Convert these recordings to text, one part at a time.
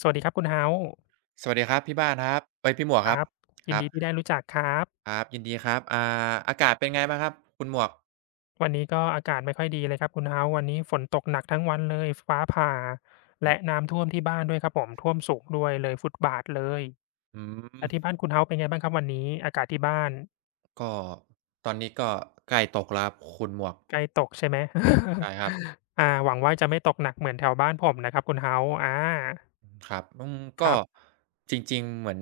สวัสดีครับคุณ h ฮา s e สวัสดีครับพี่บ้านครับเอ้ยพี่หมวกคครับรับคยินรับดีที่ได้รู้จักครับครับยินดีครับอากาศเป็นไงบ้างครับคุณหมวกวันนี้ก็อากาศไม่ค่อยดีเลยครับคุณ h ฮ u วันนี้ฝนตกหนักทั้งวันเลยฟ้าผ่าอืและน้ำท่วมที่บ้านด้วยครับผมท่วมสูงด้วยเลยฟุตบาทเลยมแล้วที่บ้านคุณ h ฮ u เป็นไงบ้างครับวันนี้อากาศที่บ้านก็ตอนนี้ก็ใกล้ตกแล้วครับคุณหมวกใกล้ตกใช่ไหม ใช่ครับ อาหวังว่าจะไม่ตกหนักเหมือนแถวบ้านผมนะครับคุณเฮา s e อาครับอืมคก็รับจริงๆเหมือน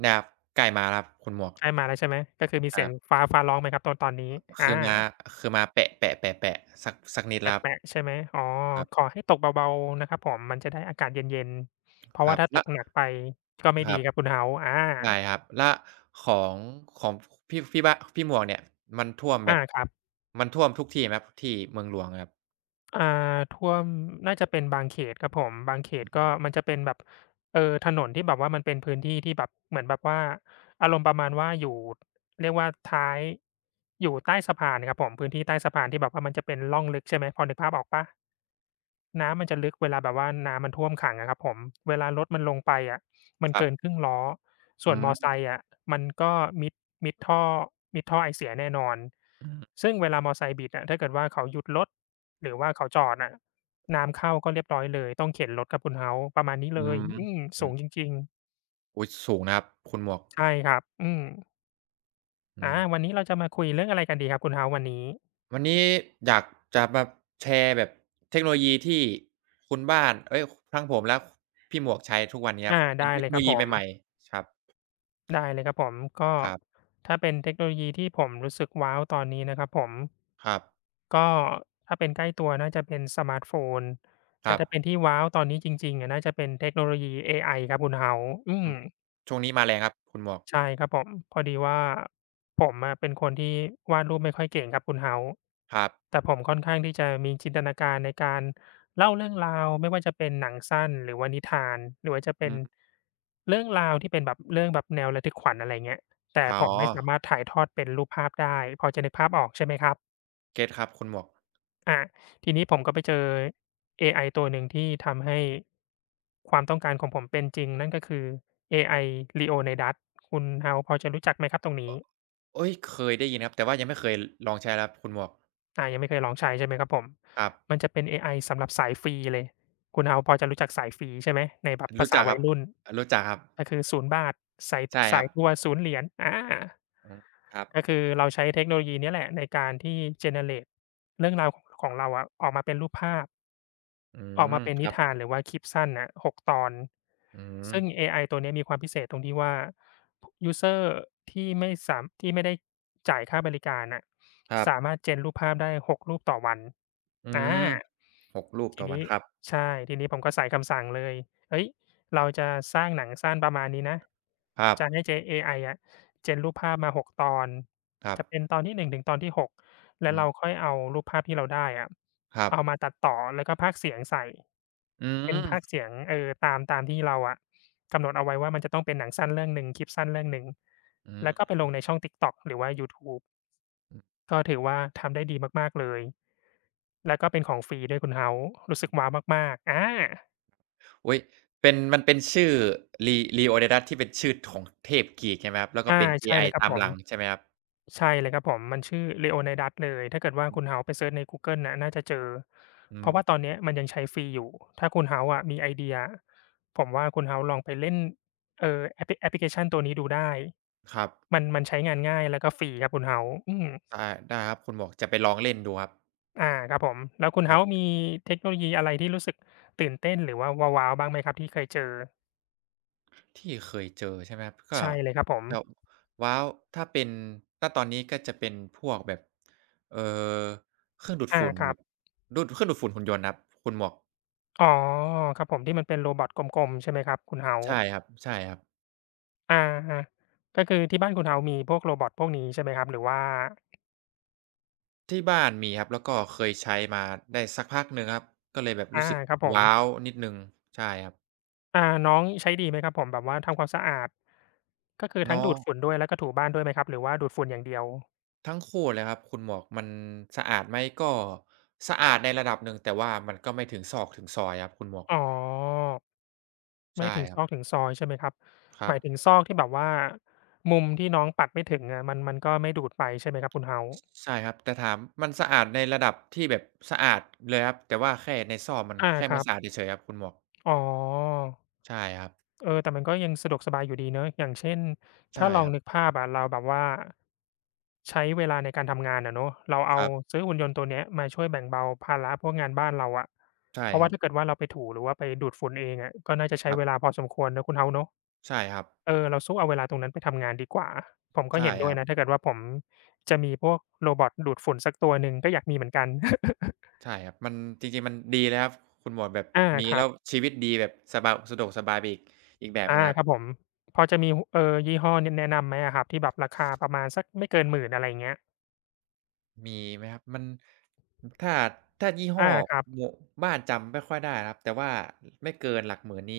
แนีบใกล้มาแล้วครับคุณหมวกใกล้มาแล้วใช่ไหมก็คือมีคเสีรัยงบฟ้าร้องไหมครับตอนนี้อา คือมาคือมาแปะแปะแปะแปะสักนิดแแล้วปะๆใช่ไหมอ๋อครับคขรัอบให้ตกเบาๆนะครับผม มันจะได้อากาศเย็นๆเพคราะรัว่าบถ้าตแล้วกหนักไปก็ไม่คดีรับครับคุณ House อาใช่ครับและของของพี่บ้านพี่หมวกเนี่ยมันท่วมแบอาบครับมันท่วมทุกที่ไหมครับที่เมืองหลวงครับ อ่าท่วมน่าจะเป็นบางเขตครับผมบางเขตก็มันจะเป็นแบบถนนที่แบบว่ามันเป็นพื้นที่ที่แบบเหมือนแบบว่าอารมณ์ประมาณว่าอยู่เรียกว่าท้ายอยู่ใต้สะพานครับผมพื้นที่ใต้สะพานที่แบบว่ามันจะเป็นร่องลึกใช่ไหมพอนึกภาพออกเปล่า น้ำมันจะลึกเวลาแบบว่าน้ำมันท่วมขังอะครับผมเวลารถมันลงไปอะมันครับเกินครึ่งล้ออืส่วนมอไซมค์อะมันก็มิดมิดท่อมิดท่อไอเสียแน่นอนอือซึ่งเวลามอไซค์บิดอะถ้าเกิดว่าเขาหยุดรถหรือว่าเขาจอดอะน้ำเข้าก็เรียบร้อยเลยต้องเข็นรถครับคุณ House ประมาณนี้อืเลยมอืมอืสูองจริงๆอุ๊ยสูงนะครับคุณหมวกใช่ครับอืมอือาวันมนี้เราจะมาคุยเรื่องอะไรกันดีครับคุณ House วันนี้วันนี้อยากจะมาแชร์แบบเทคโนโลยีที่คุณบ้านเอ๊ยทั้งผมและพี่หมวกใช้ทุกวันนี้ครับอาเป็นได้เทคเลโนยคโลรับผยีมใหม่ๆ ครับได้เลยครับผมก็ครับถ้าเป็นเทคโนโลยีที่ผมรู้สึกว้าวตอนนี้นะครับผม ครับก็ถ้าเป็นใกล้ตัวน่าจะเป็นสมาร์ตโฟนคแต่รับถ้าเป็นที่ว้าวตอนนี้จริงๆอะน่าจะเป็นเทคโนโลยีเอไอครับคุณ House อือืมมช่วงนี้มาแรงครับคุณหมวก ใช่ครับผมพอดีว่าผมอะเป็นคนที่วาดรูปไม่ค่อยเก่งครับคุณ House ครับแต่ผมค่อนข้างที่จะมีจินตนาการในการเล่าเรื่องราวไม่ว่าจะเป็นหนังสั้นหรือว่านิทานหรือว่าจะเป็อืนมเรื่องราวที่เป็นแบบเรื่องแบบแนวระทึกขวัญอะไรเงี้ยแต่อ๋ผอมไม่สามารถถ่ายทอดเป็นรูปภาพได้พอจะนึกภาพออกใช่ไหมครับ เก็ตครับคุณหมวกอาทีนี้ผมก็ไปเจอเอไอตัวหนึ่งที่ทำให้ความต้องการของผมเป็นจริงนั่นก็คือเอไอ Leonidas คุณ House พอจะรู้จักไหมครับตรงนี้เอ๊ยเคยได้ยินครับแต่ว่ายังไม่เคยลองใช้ครับคุณหมวกอายังไม่เคยลองใช้ใช่ไหมครับผมครับ มันจะเป็นเอไอสำหรับสายฟรีเลยคุณ House พอจะรู้จักสายฟรีใช่ไหมในแบบภารู้ษาจักควัรัยบ รุ่นรู้จักครับ ก็คือศูนย์บา0สายใช่คสารัยบทัวร์ศูนย์เหรียญอาอืมครับก็คือเราใช้เทคโนโลยีเนี้ยแหละในการที่ generate เรื่องราวขของเราอะออกมาเป็นรูปภาพ อืออกมมาเป็นคนิรับ ทานหรือว่าคลิปสั้นน่ะ6ตอนอืมซึ่งเอไอตัวเนี้ยมีความพิเศษตรงที่ว่ายูสเซอร์ที่ไม่ได้จ่ายค่าบริการน่ะครับสามารถ gen รูปภาพได้6รูปต่อวันอือามหกลูกต่ทีอวันนี้ครับใช่ทีนี้ผมก็ใส่คำสั่งเลยเฮ้ยเราจะสร้างหนังสั้นประมาณนี้นะครับจะให้เจเอไออะ gen รูปภาพมา6ตอนครับจะเป็นตอนที่1ถึงตอนที่ 6" แล้วอืเรามค่อยเอารูปภาพที่เราได้อะครับเอามาตัดต่อแล้วก็พากย์เสียงใส่อืเป็นพากย์มเสียงตามที่เราอะกำหนดเอาไว้ว่ามันจะต้องเป็นหนังสั้นเรื่องหนึ่งคลิปสั้นเรื่องหนึ่งอืแล้วก็ไปลมงในช่อง TikTok หรือว่ายูทูบก็ถือว่าทำได้ดีมากๆเลยแล้วก็เป็นของฟรีด้วยคุณ House รู้สึกว้าวมากๆอาอุ๊ยเป็นมันเป็นชื่อ Re Leonidas ที่เป็นชื่อของเทพกรีกใช่ไหมครับแล้วก็อาเป็นเอใช่ไอเลยครับตามผหม ลังใช่ไหมครับใช่เลยครับผมมันชื่อ Leonidas เลยถ้าเกิดว่าคุณ House ไปเซิร์ชในกูเกิลน่ะน่าจะเจออืเพราะว่าตอนมเนี้ยมันยังใช้ฟรีอยู่ถ้าคุณ House อะมีไอเดียผมว่าคุณ House ลองไปเล่นแอปพลิเคชันตัวนี้ดูได้ครับมันมันใช้งานง่ายแล้วก็ฟรีครับคุณ House อืมได้ได้ครับคุณหมวกจะไปลองเล่นดูครับอาครับผมแล้วคุณ ครั House มีบเทคโนโลยีอะไรที่รู้สึกตื่นเต้นหรือว่าว้าวๆบ้างไหมครับที่เคยเจอที่เคยเจอใช่ไหมครับก็ใช่เลยครับผมจะว้าวถ้าเป็นถ้าตอนนี้ก็จะเป็นพวกแบบเอ่อเครื่องดูดอาฝุ่นคแบรับบดูดเครื่องดูดฝุ่นหุ่นยนต์ครับคุณหมวก อ๋อครับผมที่มันเป็นโรบอตกลมๆใช่ไหมครับคุณ ใช่ House? ครับใช่ครับอาก็คือที่บ้านคุณเฮาส์มีพวกโรบอตพวกนี้ใช่ไหมครับหรือว่าที่บ้านมีครับแล้วก็เคยใช้มาได้สักพักหนึ่งครับก็เลยแบบรู้อาสึกครับผมว้าวนิดหนึ่งใช่ครับอ่าน้องใช้ดีไหมครับผมแบบว่าทำความสะอาดก็คือทั้งเนาะดูดฝุ่นด้วยแล้วก็ถูบ้านด้วยไหมครับหรือว่าดูดฝุ่นอย่างเดียวทั้งคู่เลยครับคุณหมวกมันสะอาดไหมก็สะอาดในระดับหนึ่งแต่ว่ามันก็ไม่ถึงซอกถึงซอยครับคุณหมวกอ๋อไม่ใช่ถึงคซรับอกถึงซอยใช่ไหมครับคหรับมายถึงซอกที่แบบว่ามุมที่น้องปัดไม่ถึงอะมันมันก็ไม่ดูดไปใช่ไหมครับคุณเฮาส์ชใช่ครับแต่ถามมันสะอาดในระดับที่แบบสะอาดเลยครับแต่ว่าแค่ในซอกมันอาแค่คไม่รับสะอาดเฉยๆครับคุณหมวกอ๋อใช่ครับเออแต่มันก็ยังสะดวกสบายอยู่ดีเนาะอย่างเช่นถ้าใช่ลอคงรับนึกภาพอะเราแบบว่า ใช้เวลาในการทำงานอะเนาะเราคเอารับซื้อหุ่นยนต์ตัวเนี้ยมาช่วยแบ่งเบาภาระพวกงานบ้านเราอะใช่เพราะครัว่าบถ้าเกิดว่าเราไปถูหรือว่าไปดูดฝุ่นเองอะก็น่าจะคใช้รัเวลาบพอสมควรนะคุณ House เนาะใช่ครับเออเราสู้เอาเวลาตรงนั้นไปทำงานดีกว่าผมก็ใช่เห็นคด้วยรับ นะถ้าเกิดว่าผมจะมีพวกโรบอตดูดฝุ่นสักตัวหนึ่งก็อยากมีเหมือนกัน ใช่ครับมันจริงๆมันดีเลยครับคุณหมวกแบบอามีครัแล้บวชีวิตดีแบบสบายสะดวกสบายไปอีกอีกแบบหนึ่อางครัครับบผมพอจะมีหเอ่อยี่ห้อแนะนำไหมอะครับที่แบบราคาประมาณสักไม่เกินหมื่นอะไรอย่างเงี้ยมีไหมครับมันถ้าถ้ายี่ห้ออาครับ หมวกบ้านจำไม่ค่อยได้ครับแต่ว่าไม่เกินหลักหมื่นนี้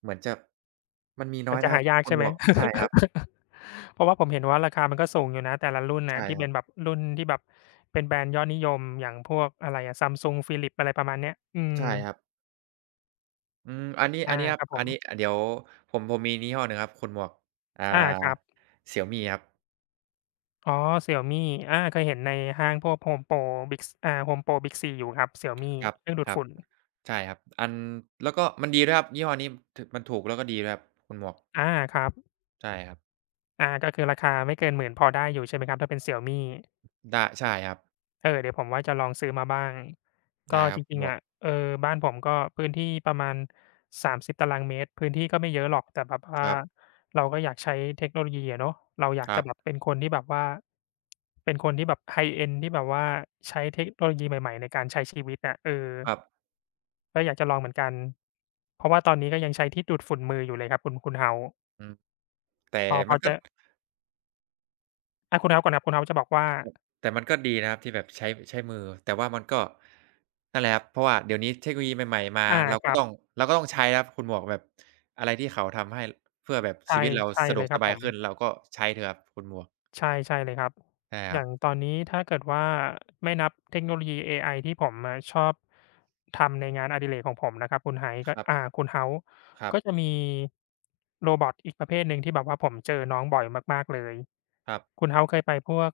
เหมือนจะมันมีน้มัอนยจะนะคหารับยากคุณใช่หมไหม วกใช่ครับ เพราะว่าผมเห็นว่าราคามันก็สูงอยู่นะแต่ละรุ่นใช่น่ะที่ครัเป็บนแบบรุ่นที่แบบเป็นแบรนด์ยอดนิยมอย่างพวกอะไรอะ Samsung Philips อะไรประมาณเนี้ยอืมใช่ครับอืมอันนี้อาอันนี้ครัคบรับผอันมนี้เดี๋ยวผมมียี่ห้อหนึ่งครับคุณหมวกอ่า อาครับ Xiaomi ครับอ๋อ Xiaomi อาเคยเห็นในห้างพวก Home Pro Big C อยู่ครับ Xiaomi ครับเครื่องดูคดรับ ฝุ่นใช่ครับอันแล้วก็มันดีด้วยครับยี่ห้อนี้ถมันถูกแล้วก็ดีด้วยครับคุณหมวกอาครับใช่ครับอาก็คือราคาไม่เกินหมื่นพอได้อยู่ใช่ไหมครับถ้าเป็น Xiaomi ได้ใช่ครับเออเดี๋ยวผมว่าจะลองซื้อมาบ้างก็ได้ครัจบคุณริงหมๆวกอะเออบ้านผมก็พื้นที่ประมาณ30ตารางเมตรพื้นที่ก็ไม่เยอะหรอกแต่แบบคว่ารับเราก็อยากใช้เทคโนโลยีอะเนาะเราอยากครัจะบแบบเป็นคนที่แบบว่าเป็นคนที่แบบ high end ที่แบบว่าใช้เทคโนโลยีใหม่ๆในการใช้ชีวิตอะเออครับก็อยากจะลองเหมือนกันเพราะว่าตอนนี้ก็ยังใช้ที่ดูดฝุ่นมืออยู่เลยครับคุณ House อืมแต่พอพมัอนก็จะอาคุณ House ก่อนครับคุณ House จะบอกว่าแต่มันก็ดีนะครับที่แบบใช้ใช้มือแต่ว่ามันก็นั่นแหละครับเพราะว่าเดี๋ยวนี้เทคโนโลยีใหม่ๆมาอาครับเราก็ต้องใช้ครับคุณหมวกแบบอะไรที่เขาทำให้เพื่อแบบชีใช่วิตเราใช่สะดเลวกยคสรับบาผยม ขึ้นเราก็ใช้เถอะครับคุณหมวกใช่ใช่เลยครับ ใช่คอรับย่างตอนนี้ถ้าเกิดว่าไม่นับเทคโนโลยีเอไอที่ผมอะชอบทำในงานอดิเรกของผมนะครับคุณ h o u e คก็รับอ่าคุณ House ครับก็จะมีโรบอตอีกประเภทหนึ่งที่แบบว่าผมเจอน้องบ่อยมากๆเลย ครับคุณ House เคยไปพวก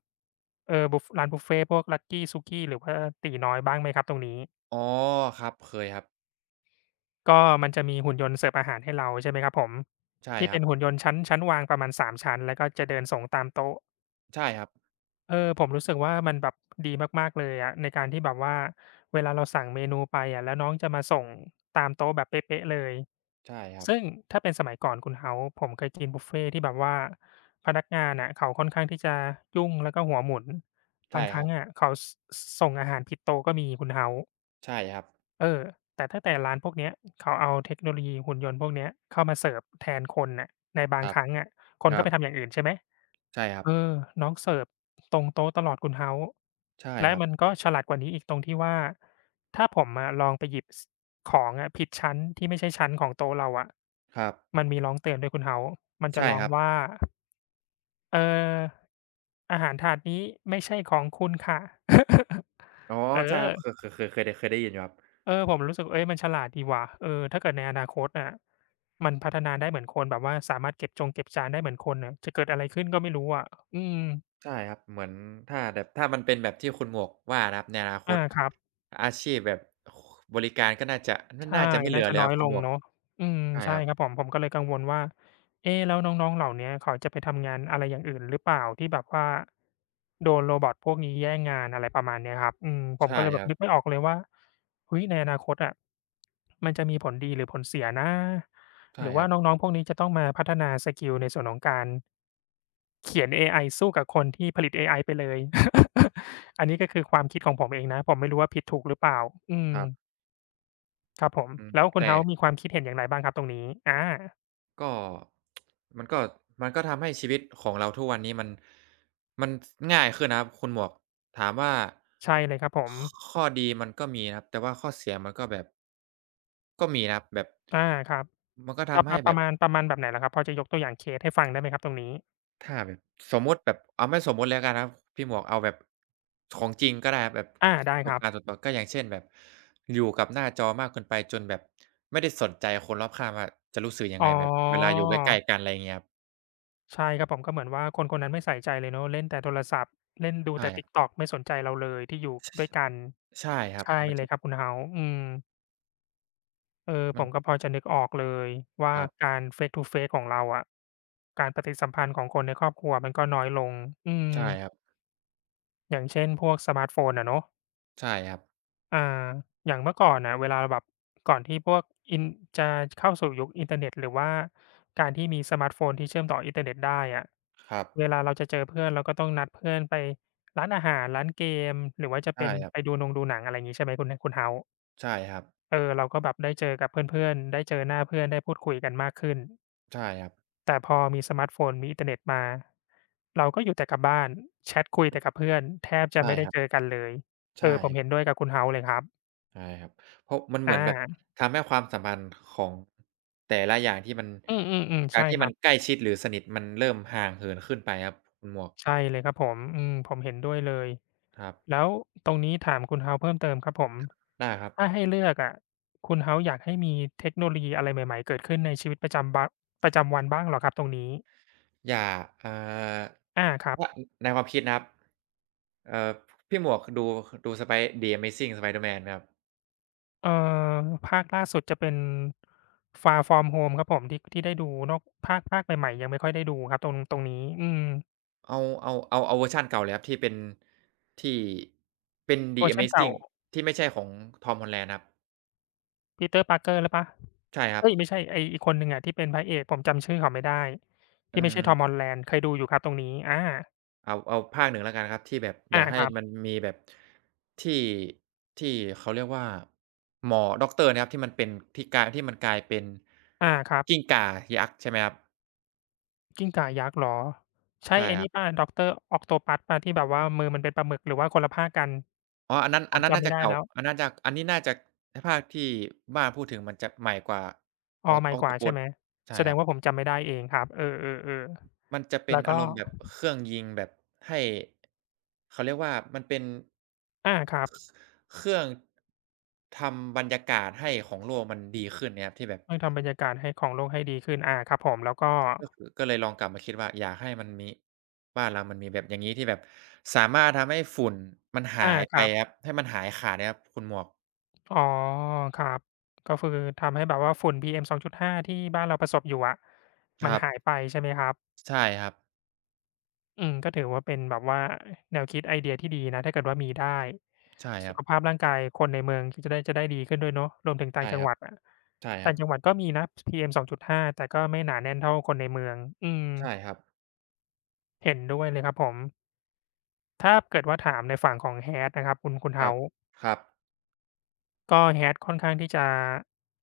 เอ่อบุฟร้านบุฟเฟต์พวก Lucky Suki หรือว่าตี๋น้อยบ้างไหมครับตรงนี้ อ๋อครับเคยครับก็มันจะมีหุ่นยนต์เสิร์ฟอาหารให้เราใช่ไหมครับผม ใช่ที่คเป็รับนหุ่นยนต์ชั้นวางประมาณสามชั้นแล้วก็จะเดินส่งตามโต๊ะ ใช่ครับเออผมรู้สึกว่ามันแบบดีมากๆเลยอะในการที่แบบว่าเวลาเราสั่งเมนูไปอะแล้วน้องจะมาส่งตามโต๊ะแบบเป๊ะๆเลยใช่ครับซึ่งถ้าเป็นสมัยก่อนคุณ House ผมเคยกินบุฟเฟต์ที่แบบว่าพนักงานน่ะเขาค่อนข้างที่จะยุ่งแล้วก็หัวหมุนบาใช่งคครั้รังบ อะเขาส่งอาหารผิดโต๊ะก็มีคุณ House ใช่ครับเออแต่ถ้าแต่ร้านพวกเนี้ยเขาเอาเทคโนโลยีหุ่นยนต์พวกเนี้ยเข้ามาเสิร์ฟแทนคนน่ะในคบางรับครั้งอะคคนก็รับไปทำอย่างอื่นใช่ไหม ใช่ครับเออน้องเสิร์ฟตรงโต๊ะตลอดคุณ House ใช่และครับมันก็ฉลาดกว่านี้อีกตรงที่ว่าถ้าผมอะลองไปหยิบสของอะผิดชั้นที่ไม่ใช่ชั้นของโต๊ะเราอะครับมันมีร้องเตือนด้วยคุณ House มันจะใช่ร้อคงรับว่าเอ่ออาหารถาดนี้ไม่ใช่ของคุณค่ะ อ๋อ เอใช่คอรับเคยได้ยินอยู่ครับเออผมรู้สึกเฮ้ยมันฉลาดดีว่ะเออถ้าเกิดในอนาคตอะมันพัฒนาได้เหมือนคนแบบว่าสามารถเก็บจานได้เหมือนคนน่ะจะเกิดอะไรขึ้นก็ไม่รู้อะอืมใช่ครับเหมือนถ้าแบบถ้ามันเป็นแบบที่คุณหมวกว่านะครับในอนาคอาตครับ อาชีพแบบบริการก็น่าจะนใช่น่าจะไม่เหลืน่าอจะแล้วน้คอรับยคุลณหงมวกเนาะอืมใช่ใช่ครับครับผมก็เลยกังวลว่าเอ๊ะแล้วน้องๆเหล่าเนี้ยเขาจะไปทำงานอะไรอย่างอื่นหรือเปล่าที่แบบว่าโดน Robot พวกนี้แย่งงานอะไรประมาณเนี้ยครับอืมผมก็ใช่เลยแบคบรับนึกไม่ออกเลยว่าเฮ้ยในอนาคตอะมันจะมีผลดีหรือผลเสียนะหใช่รือคว่ารับน้องๆพวกนี้จะต้องมาพัฒนาสกิลในส่วนของการเขียนเอไอสู้กับคนที่ผลิตเอไอไปเลย อันนี้ก็คือความคิดของผมเองนะผมไม่รู้ว่าผิดถูกหรือเปล่าอืคม รับครับผมอืมแล้วคุณ แต่ House มีความคิดเห็นอย่างไรบ้างครับตรงนี้ก็ มันก็มันก็ทำให้ชีวิตของเราทุกวันนี้มันมันง่ายขึ้นนะครับคุณหมวกถามว่าใช่เลยครับผขมข้อดีมันก็มีนะครับแต่ว่าข้อเสียมันก็แบบก็มีนะครับแบบอาครับมันก็ทำให้แบบประมาณแบบไหนเหรอครับพอจะยกตัวอย่างเคสให้ฟังได้ไหมครับตรงนี้ถ้าแบบสมมุติแบบเอาไม่สมมุติแล้วกันนะครับพี่หมวกเอาแบบของจริงก็ได้ครับแบบปได้ระสคบรับการณ์ส่วนตัวก็อย่างเช่นแบบอยู่กับหน้าจอมากเกินไปจนแบบไม่ได้สนใจคนรอบข้างว่าจะรู้สึกยังอ๋อไงแบบเวลาอยู่ใกล้ๆกันอะไรเงี้ยครับใช่ครับผมก็เหมือนว่าคนคนนั้นไม่ใส่ใจเลยเนาะเล่นแต่โทรศัพท์เล่นดูแต่ ใช่ TikTok ไม่สนใจเราเลยที่อยู่ด้วยกันใช่ครับใช่มันเลจะยครับคุณ House อืมเออมัผนมก็พอจะนึกออกเลยว่าครับการ face to face ของเราอะการปฏิสัมพันธ์ของคนในครอบครัวมันก็น้อยลงอืมใช่ครับอย่างเช่นพวกสมาร์ตโฟนอะเนาะ ใช่ครับอ่าอย่างเมื่อก่อนน่ะเวลาเราแบบก่อนที่พวกอินจะเข้าสู่ยุคอินเทอร์เน็ตหรือว่าการที่มีสมาร์ตโฟนที่เชื่อมต่ออินเทอร์เน็ตได้อะครับเวลาเราจะเจอเพื่อนเราก็ต้องนัดเพื่อนไปร้านอาหารร้านเกมหรือว่าจะใช่เป็นครัไปบดูหนังอะไรงี้ใช่ไหมคุณ House ใช่ครับเออเราก็แบบได้เจอกับเพื่อนๆได้เจอหน้าเพื่อนได้พูดคุยกันมากขึ้นใช่ครับแต่พอมีสมาร์ตโฟนมีอินเทอร์เน็ตมาเราก็อยู่แต่กับบ้านแชตคุยแต่กับเพื่อนแทบจะใช่ไม่ได้ครัเจอบกันเลยเออใช่ผมเห็นด้วยกับคุณ House เลยครับใช่ครับเพราะมันเหอมือนแบบา ทำให้ความสัมพันธ์ของแต่ละอย่างที่มันอืมอืมอืมจากใช่ที่คมัรันใกบล้ชิดหรือสนิทมันเริ่มห่างเหินขึ้นไปครับคุณหมวกใช่เลยครับผมอืมผมเห็นด้วยเลยครับแล้วตรงนี้ถามคุณ House เพิ่มเติมครับผมได้ครับถ้าให้เลือกอะคุณ House อยากให้มีเทคโนโลยีอะไรใหม่ๆเกิดขึ้นในชีวิตประจำประจำวันบ้างเหรอครับตรงนี้อย่าอ่าอาครับว่าในความคิดนะครับเอ่อพี่หมวกดู Spy The Amazing Spider-Man ไหมครับ เอ่อภาคล่าสุดจะเป็น Far From Home ครับผมที่ได้ดูนอกภาคใหม่ๆยังไม่ค่อยได้ดูครับตรงนี้อืมเอาเอาเวอร์ชันเก่าเลยครับที่เป็นที่เป็น The เวอร์ชันเก่า Amazing ที่ไม่ใช่ของ Tom Holland ครับ Peter Parker หรือเปล่าใช่ครับเฮ้ยไม่ใช่ไอ้อีกคนหนึ่งอะที่เป็นพระเอกผมจำชื่อเขาไม่ได้ อืที่ไม่ใช่ Tom ม Holland เคยดูอยู่ครับตรงนี้อาเอาภาคหนึ่งแล้วกันครับที่แบบอยาอากให้ครัมันบมีแบบที่ที่เขาเรียกว่าหมอด็อกเตอร์นะครับที่มันเป็นที่มันกลายเป็นอาครับกิ้งก่ายักษ์ใช่ไหมครับกิ้งก่ายักษ์เหรอ ใช่ใช่ไอ้ครันี่บเปล่า Doctor Octopus เปล่าที่แบบว่ามือมันเป็นปลาหมึก หรือว่าคนละภาคกัน อ๋ออันนั้นผอันมนั้นจำน่าไม่จะได้เก่าแล้วอันน่าจะอันนี้น่าจะภาคที่บ้านพูดถึงมันจะใหม่กว่า อ๋อ ใหม่กว่าใช่ Octopus ไหม ใช่แสดครังบ ว่าผมจำไม่ได้เองครับเออมันๆจะๆเป็นแล้วอาก็รมณ์แบบเครื่องยิงแบบให้เขาเรียกว่ามันเป็นอาครับเครื่องทำบรรยากาศให้ของโลกมันดีขึ้นเนี่ยครับที่แบบเพื่อทำบรรยากาศให้ของโลกให้ดีขึ้นอาครับผมแล้วก็ก็คือก็เลยลองกลับมาคิดว่าอยากให้มันมีบ้านเรามันมีแบบอย่างงี้ที่แบบสามารถทำให้ฝุ่นมันหาอายคไปรัครับบ ให้มันหายขาดเนี่ยครับคุณหมวกอ๋อครับก็คือทำให้แบบว่าฝุ่น PM 2.5ที่บ้านเราประสบอยู่อะคมันรับหายไปใช่ไหมครับใช่ครับอืมก็ถือว่าเป็นแบบว่าแนวคิดไอเดียที่ดีนะถ้าเกิดว่ามีได้ใช่คสุรับขภาพร่างกายคนในเมืองก็จะได้ดีขึ้นด้วยเนาะรวมถึงต่างใช่จัคงรัหบวัดอะใช่ครัต่าบงจังหวัดก็มีนะ PM 2.5แต่ก็ไม่หนาแน่นเท่าคนในเมืองอืมใช่ครับเห็นด้วยเลยครับผมถ้าเกิดว่าถามในฝั่งของ Hat นะครับคุณ ครับ House ครับก็ Hat ค่อนข้างที่จะ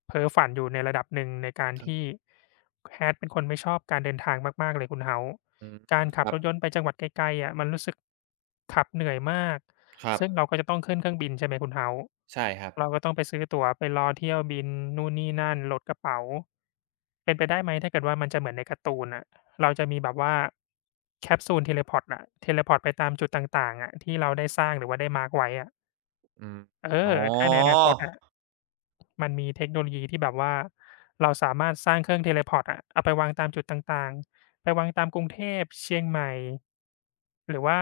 เพ้อฝันอยู่ในระดับหนึ่งในการครัที่ บ Hat เป็นคนไม่ชอบการเดินทางมากๆเลยคุณ House อืมการคขับรับรถยนต์ไปจังหวัดไกลๆอะมันรู้สึกขับเหนื่อยมากครับซึ่งเราก็จะต้องขึ้นเครื่องบินใช่ไหมคุณ House ใช่ครับ เราก็ต้องไปซื้อตั๋วไปรอเที่ยวบินนู่นนี่นั่นโหลดกระเป๋าเป็นไปได้ไหมถ้าเกิดว่ามันจะเหมือนในการ์ตูนน่ะเราจะมีแบบว่าแคปซูล Teleport น่ะ Teleport ไปตามจุดต่างๆอะที่เราได้สร้างหรือว่าได้มาร์กไว้อะอืมเออ๋ออถ้าในอนาคตอะ มันมีเทคโนโลยีที่แบบว่าเราสามารถสร้างเครื่อง teleport อร์ตอะเอาไปวางตามจุดต่างๆไปวางตามกรุงเทพเชียงใหม่หรือว่า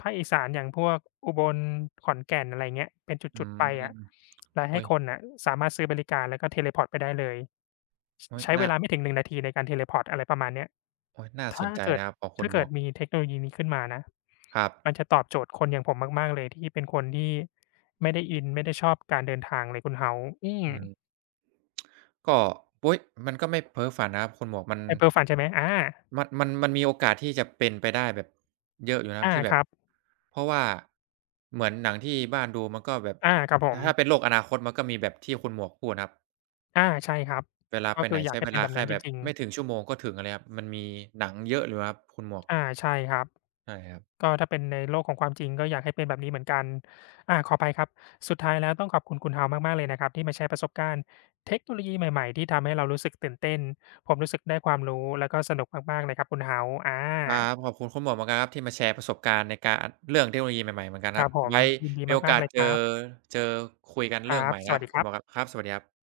ภาคอีสานอย่างพวกอุบลขอนแก่นอะไรเงี้ยเป็นอืจุดๆไปอะมแล้วอุ๊ให้ยคนน่ะสามารถซื้อบริการแล้วก็เทเลพอร์ตไปได้เลยอุ๊ยใช้เวน่าลาไม่ถึง1นาทีในการเทเลพอร์ตอะไรประมาณเนี้ยโอ๊ยน่าสถ้านใจเกิดนะครับพองคุณถ้าหมเกิวดกมีเทคโนโลยีนี้ขึ้นมานะครับมันจะตอบโจทย์คนอย่างผมมากๆเลยที่เป็นคนที่ไม่ได้อินไม่ได้ชอบการเดินทางเลยคุณ House อืมอืมก็อุ๊ยมันก็ไม่เพ้อฝันนะครับคุณหมวกมันไอ้เพ้อฝันใช่ไหมอา มันมันมันมีโอกาสที่จะเป็นไปได้แบบเยอะอยู่นะครับอาที่แบคบรับเพราะว่าเหมือนหนังที่บ้านดูมันก็แบบอาครับผถ้ามถ้าเป็นโลกอนาคตมันก็มีแบบที่คุณหมวกพูดนะครับอาใช่ครับ เวลาก็ไปคืไหนออยากใช้ให้เวเป็นลาแบบแค่นั้นจแบบริงไม่ถึๆงชั่วโมงก็ถึงอะไรครับมันมีหนังเยอะอยู่ครับคุณหมวกอาใช่ครับ ใช่ครับ ก็ถ้าเป็นในโลกของความจริงก็อยากให้เป็นแบบนี้เหมือนกันอาขออภัยครับสุดท้ายแล้วต้องขอบคุณคุณ House มากๆเลยนะครับที่มาแชร์ประสบการณ์เทคโนโลยีใหม่ๆที่ทำให้เรารู้สึกตื่นเต้นผมรู้สึกได้ความรู้แล้วก็สนุกมากๆเลยครับคุณ House อาครับขอบคุณคุณหมวกเหมือนกันครับที่มาแชร์ประสบการณ์ในการเรื่องเทคโนโลยีใหม่ๆเหมือนกันคครัรับบผมไว้ยินดีมีโอมากกาๆสเลยเจคอรับเจอคุยกันคเรื่องรัใหบม่สนะครัวัสบดีคุคณรัหมบวกครับครับสวัสดีครับ